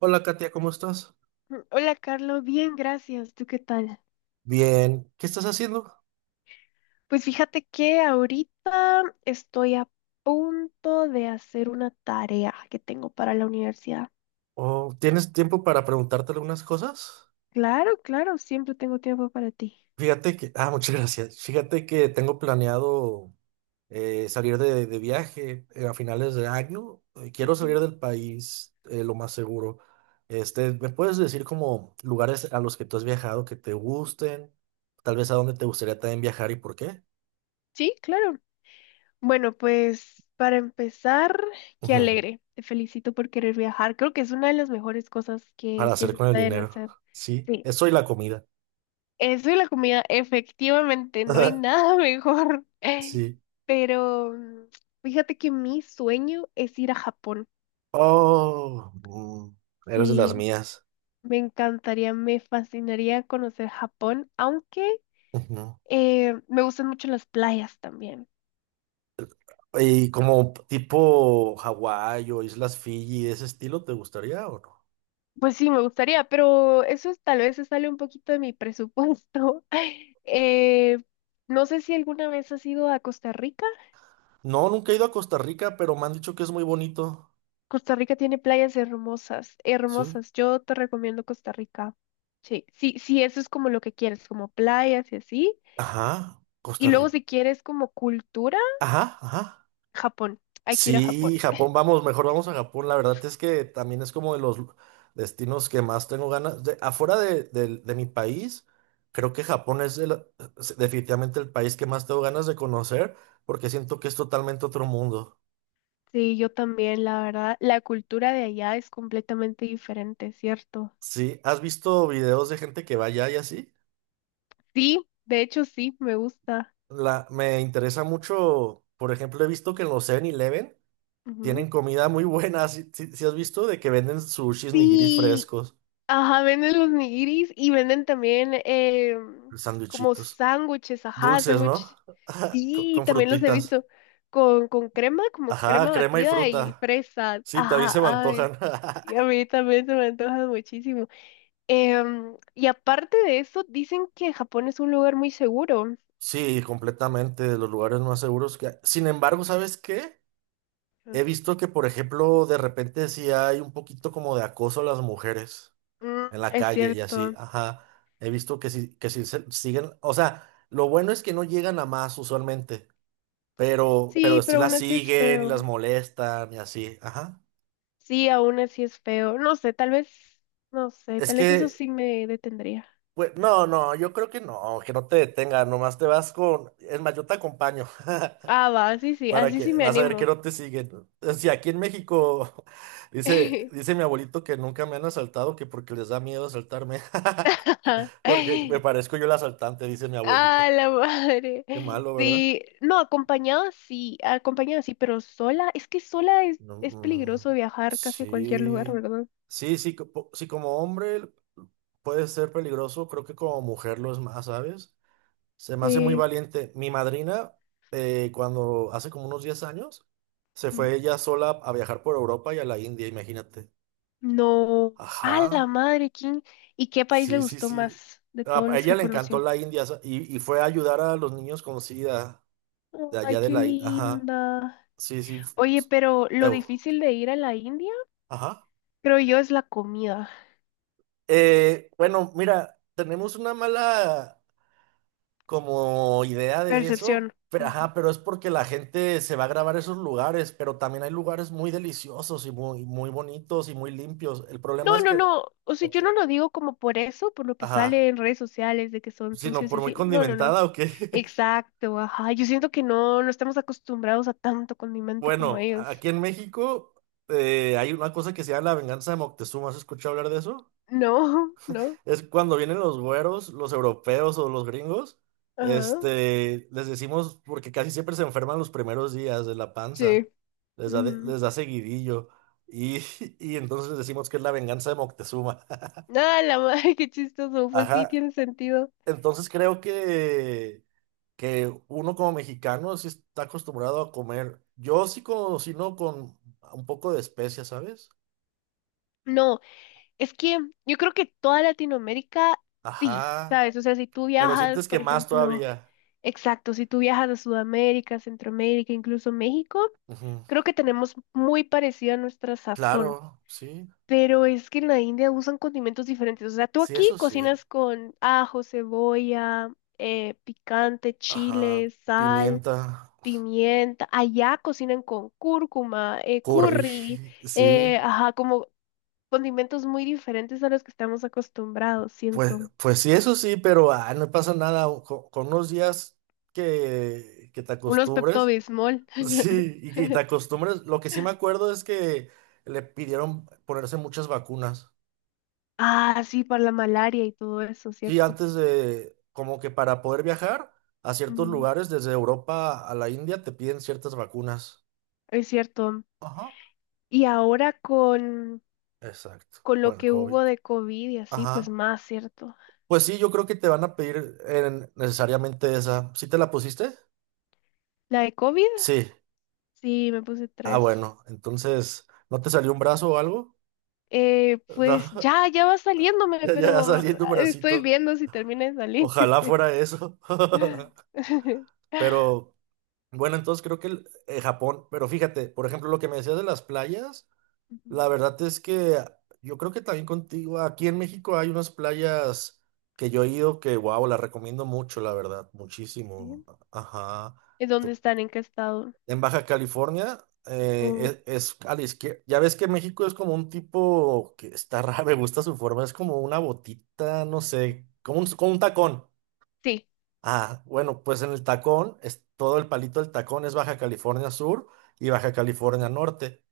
Hola Katia, ¿cómo estás? Hola, Carlos. Bien, gracias. ¿Tú qué tal? Bien, ¿qué estás haciendo? Pues fíjate que ahorita estoy a punto de hacer una tarea que tengo para la universidad. ¿O tienes tiempo para preguntarte algunas cosas? Claro, claro, siempre tengo tiempo para ti. Fíjate que, muchas gracias. Fíjate que tengo planeado salir de viaje a finales de año. Quiero salir Ujú. del país lo más seguro. Este, ¿me puedes decir como lugares a los que tú has viajado que te gusten? Tal vez, ¿a dónde te gustaría también viajar y por qué? Sí, claro. Bueno, pues para empezar, qué Ujú, alegre. Te felicito por querer viajar. Creo que es una de las mejores cosas que, para que hacer se con el pueden dinero. hacer. Sí, Sí. eso y la comida. Eso y la comida, efectivamente, no hay nada mejor. Sí. Pero fíjate que mi sueño es ir a Japón. Oh, eres de las Sí, mías. me encantaría, me fascinaría conocer Japón, aunque Ujú. Me gustan mucho las playas también. Y como tipo Hawái o Islas Fiji, ¿ese estilo te gustaría o no? Pues sí, me gustaría, pero tal vez se sale un poquito de mi presupuesto. Eh, no sé si alguna vez has ido a Costa Rica. No, nunca he ido a Costa Rica, pero me han dicho que es muy bonito. Costa Rica tiene playas hermosas, Sí. hermosas. Yo te recomiendo Costa Rica. Sí, sí, sí, eso es como lo que quieres, como playas y así. Ajá, Y Costa luego Rica. si quieres como cultura, Ajá, ajá. Japón. Hay que ir a Japón. Sí, Japón, vamos, mejor vamos a Japón. La verdad es que también es como de los destinos que más tengo ganas. Afuera de mi país, creo que Japón es es definitivamente el país que más tengo ganas de conocer porque siento que es totalmente otro mundo. Sí, yo también, la verdad, la cultura de allá es completamente diferente, ¿cierto? Sí, ¿has visto videos de gente que va allá y así? Sí, de hecho sí, me gusta. Me interesa mucho, por ejemplo, he visto que en los Seven eleven Ujú. tienen comida muy buena. ¿Si has visto de que venden sushis, nigiris Sí, frescos, ajá, venden los nigiris y venden también como sándwichitos? sándwiches, ajá, Dulces, ¿no? sándwiches. Con, Sí, con también los he frutitas. visto con crema, como Ajá, crema crema y batida y fruta. fresas. Sí, también Ajá, se me ay, antojan. y a mí también se me antoja muchísimo. Y aparte de eso, dicen que Japón es un lugar muy seguro. Sí, completamente de los lugares más seguros que hay. Sin embargo, ¿sabes qué? He visto que, por ejemplo, de repente sí hay un poquito como de acoso a las mujeres Mm, en la es calle y así. cierto. Ajá. He visto que sí siguen. O sea, lo bueno es que no llegan a más usualmente, pero Sí, sí pero aún las así es siguen y las feo. molestan y así. Ajá. Sí, aún así es feo. No sé, tal vez, no sé, Es tal vez eso que, sí me detendría. pues, no, no, yo creo que no te detenga, nomás te vas con, es más, yo te acompaño, Ah, va, para así que, sí me vas a ver que animo. no te siguen. Si aquí en México, dice mi abuelito que nunca me han asaltado, que porque les da miedo asaltarme, porque me parezco yo el asaltante, dice mi Ah, abuelito. la madre. Qué malo, ¿verdad? Sí, no, acompañada sí, pero sola, es que sola es, No, es peligroso viajar casi a cualquier lugar, sí, ¿verdad? sí, sí, sí, como hombre puede ser peligroso, creo que como mujer lo es más, ¿sabes? Se me hace muy Sí. valiente. Mi madrina, cuando hace como unos 10 años, se Mm. fue ella sola a viajar por Europa y a la India, imagínate. No. Ah, la Ajá, madre, ¿quién? ¿Y qué país le sí, sí, gustó sí. más de A todos a los ella que le encantó conoció? la India y fue a ayudar a los niños con SIDA de Ay, allá de qué la India. Ajá, linda. sí, sí. Oye, pero lo Ew, difícil de ir a la India, ajá. creo yo, es la comida. Bueno, mira, tenemos una mala como idea de Percepción. eso, pero, ajá, pero es porque la gente se va a grabar esos lugares, pero también hay lugares muy deliciosos y muy, muy bonitos y muy limpios. El problema No, es no, que, no. O sea, ok, yo no lo digo como por eso, por lo que ajá, sale en redes sociales de que son sino sucios y por muy así. No, no, no. condimentada o qué. Exacto, ajá. Yo siento que no, no estamos acostumbrados a tanto condimento como Bueno, ellos. aquí en México hay una cosa que se llama la venganza de Moctezuma. ¿Has escuchado hablar de eso? No, no. Es cuando vienen los güeros, los europeos o los gringos, Ajá. este, les decimos, porque casi siempre se enferman los primeros días de la Sí. panza, les da, de- Ujú. les da seguidillo, y, y entonces les decimos que es la venganza de Moctezuma. Ah, la madre, qué chistoso. Pues sí, Ajá, tiene sentido. entonces creo que uno como mexicano sí está acostumbrado a comer, yo sí cocino con un poco de especias, ¿sabes? No. Es que yo creo que toda Latinoamérica, sí, Ajá, ¿sabes? O sea, si tú pero viajas, sientes que por más ejemplo, todavía. exacto, si tú viajas a Sudamérica, Centroamérica, incluso México, Ujú, creo que tenemos muy parecida nuestra sazón. claro, sí, Pero es que en la India usan condimentos diferentes. O sea, tú sí, aquí eso sí. cocinas con ajo, cebolla, picante, chile, Ajá, sal, pimienta, pimienta. Allá cocinan con cúrcuma, curry, curry, sí, ajá, como condimentos muy diferentes a los que estamos acostumbrados, pues, siento. pues sí, eso sí, pero no pasa nada o con, unos días que te Unos acostumbres, Pepto-Bismol. sí, y que te acostumbres. Lo que sí me acuerdo es que le pidieron ponerse muchas vacunas, Ah, sí, para la malaria y todo eso, sí, ¿cierto? antes de, como que para poder viajar a ciertos Ujú, lugares, desde Europa a la India, te piden ciertas vacunas. es cierto. Ajá. Y ahora Exacto, con lo con el que COVID. hubo de COVID y así, pues Ajá. más, ¿cierto? Pues sí, yo creo que te van a pedir necesariamente esa. ¿Sí te la pusiste? La de COVID, Sí. sí, me puse Ah, tres. bueno. Entonces, ¿no te salió un brazo o algo? No, Pues ya, ya va saliéndome, ya, ya pero saliendo un estoy bracito. viendo si termina de salir. Ojalá fuera eso. Pero bueno, entonces creo que Japón. Pero fíjate, por ejemplo, lo que me decías de las playas, la Ujú, verdad es que yo creo que también contigo, aquí en México hay unas playas que yo he ido que, wow, las recomiendo mucho, la verdad, muchísimo. bien. Ajá. ¿En dónde están? ¿En qué estado? En Baja California Oh, es a la izquierda. Ya ves que México es como un tipo que está raro, me gusta su forma, es como una botita, no sé, como un tacón. sí. Ah, bueno, pues en el tacón, es, todo el palito del tacón es Baja California Sur y Baja California Norte.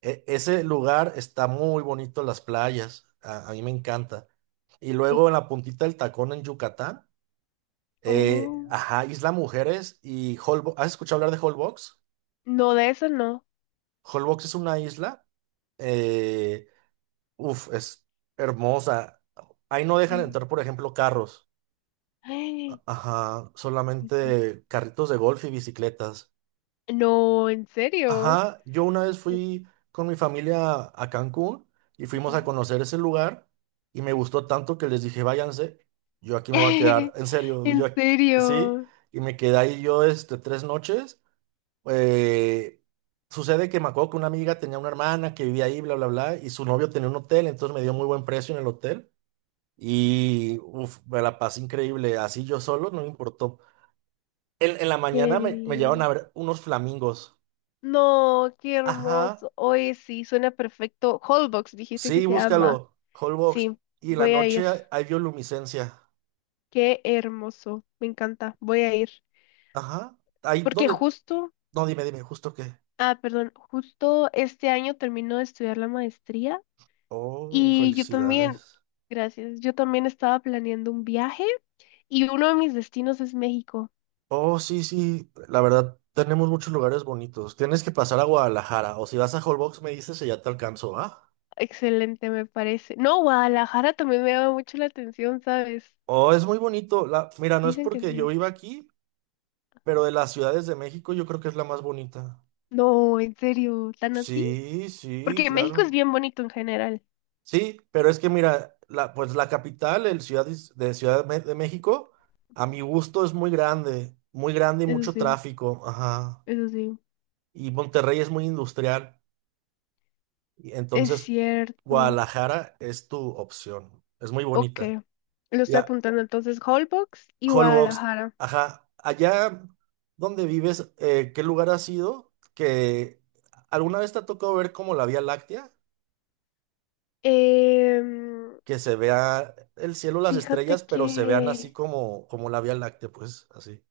Ese lugar está muy bonito, las playas, a mí me encanta. Y Oh, luego en la puntita del tacón en Yucatán, oh. ajá, Isla Mujeres y Holbox. ¿Has escuchado hablar de Holbox? No, de eso no. Holbox es una isla. Eh, Uf, es hermosa. Ahí no dejan De- entrar, por ejemplo, carros. Ay, Ajá, pues, solamente carritos de golf y bicicletas. no, en serio. Ajá, yo una vez fui con mi familia a Cancún y fuimos Ujú. a conocer ese lugar y me gustó tanto que les dije, váyanse, yo aquí me voy a quedar, en serio, En yo sí, serio, y me quedé ahí yo este, 3 noches. Eh, Sucede que me acuerdo que una amiga tenía una hermana que vivía ahí, bla, bla, bla, y su novio tenía un hotel, entonces me dio muy buen precio en el hotel. Y uf, me la pasé increíble. Así yo solo, no me importó. En la mañana me llevaron a Kelly. ver unos flamingos. No, qué Ajá. hermoso. Oye, sí, suena perfecto. Holbox, dijiste que Sí, se llama. búscalo. Holbox. Sí, Y en la voy a ir. noche hay bioluminiscencia. Qué hermoso. Me encanta. Voy a ir. Ajá. Ahí Porque donde. justo, No, dime, dime, justo qué. ah, perdón, justo este año termino de estudiar la maestría Oh, y yo también, felicidades. gracias, yo también estaba planeando un viaje. Y uno de mis destinos es México. Oh, sí, sí. La verdad, tenemos muchos lugares bonitos. Tienes que pasar a Guadalajara. O si vas a Holbox, me dices y ya te alcanzo, ¿ah? Excelente, me parece. No, Guadalajara también me llama mucho la atención, ¿sabes? Oh, es muy bonito. Mira, no es Dicen que porque yo sí. viva aquí. Pero de las ciudades de México yo creo que es la más bonita. No, en serio, tan así. Sí, sí, Porque México es claro. bien bonito en general. Sí, pero es que mira, pues la capital, el ciudad is- de Ciudad Me- de México, a mi gusto es muy grande y Eso mucho sí, tráfico, ajá. eso sí. Y Monterrey es muy industrial, y Es entonces cierto. Guadalajara es tu opción, es muy Ok, bonita. lo estoy Ya, apuntando entonces, Holbox y Holbox, Guadalajara. ajá. Allá donde vives, ¿qué lugar has ido? ¿Que alguna vez te ha tocado ver como la Vía Láctea? Em, Que se vea el cielo, las fíjate estrellas, pero se vean así que como la Vía Láctea, pues, así.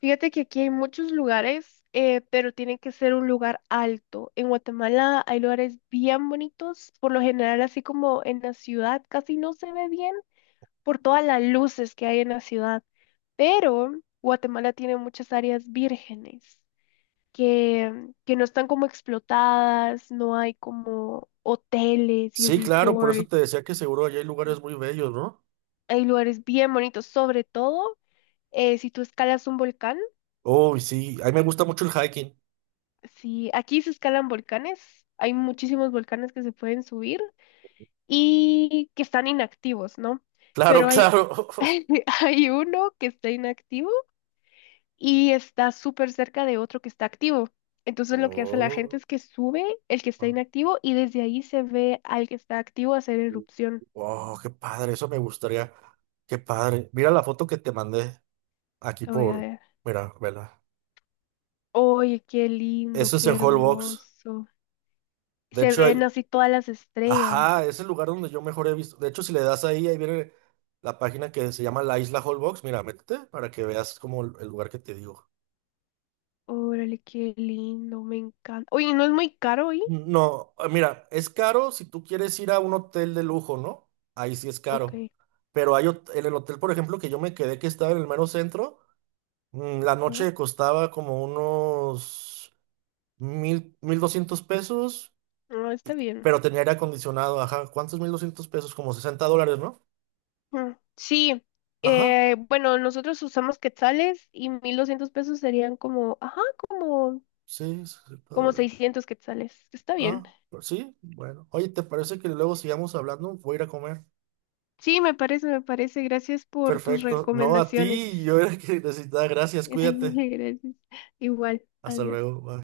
Fíjate que aquí hay muchos lugares, pero tiene que ser un lugar alto. En Guatemala hay lugares bien bonitos, por lo general así como en la ciudad casi no se ve bien por todas las luces que hay en la ciudad, pero Guatemala tiene muchas áreas vírgenes que no están como explotadas, no hay como hoteles y Sí, claro, por eso te resorts, decía que seguro allá hay lugares muy bellos, ¿no? hay lugares bien bonitos, sobre todo si tú escalas un volcán. Uy, sí, a mí me gusta mucho el hiking. Sí, aquí se escalan volcanes, hay muchísimos volcanes que se pueden subir y que están inactivos, ¿no? Claro, Pero hay, claro. hay uno que está inactivo y está súper cerca de otro que está activo. Entonces lo que hace la gente Oh, es que sube el que está ah. inactivo y desde ahí se ve al que está activo hacer erupción. Oh, qué padre, eso me gustaría. Qué padre. Mira la foto que te mandé aquí Lo voy a por, ver. mira, vela. Oye, qué lindo, Eso es qué en Holbox. hermoso. De Se hecho, ven hay, así todas las ajá, estrellas. es el lugar donde yo mejor he visto. De hecho, si le das ahí, ahí viene la página que se llama La Isla Holbox. Mira, métete para que veas como el lugar que te digo. Órale, qué lindo, me encanta. Oye, ¿no es muy caro? No, mira, es caro si tú quieres ir a un hotel de lujo, ¿no? Ahí sí es Ok, caro. Pero en el hotel, por ejemplo, que yo me quedé que estaba en el mero centro, la ajá. noche costaba como unos 1.000, 1.200 pesos, No, está bien. pero tenía aire acondicionado, ajá. ¿Cuántos 1.200 pesos? Como $60, ¿no? Mm, sí, Ajá, bueno, nosotros usamos quetzales y 1,200 pesos serían como, ajá, como, sí, 60 como dólares. 600 quetzales. Está bien. Ah, pues sí, bueno. Oye, ¿te parece que luego sigamos hablando? Voy a ir a comer. Sí, me parece, me parece. Gracias por tus Perfecto. No, a recomendaciones. ti, yo era el que necesitaba. Gracias, cuídate. Gracias. Igual, Hasta adiós. luego. Bye.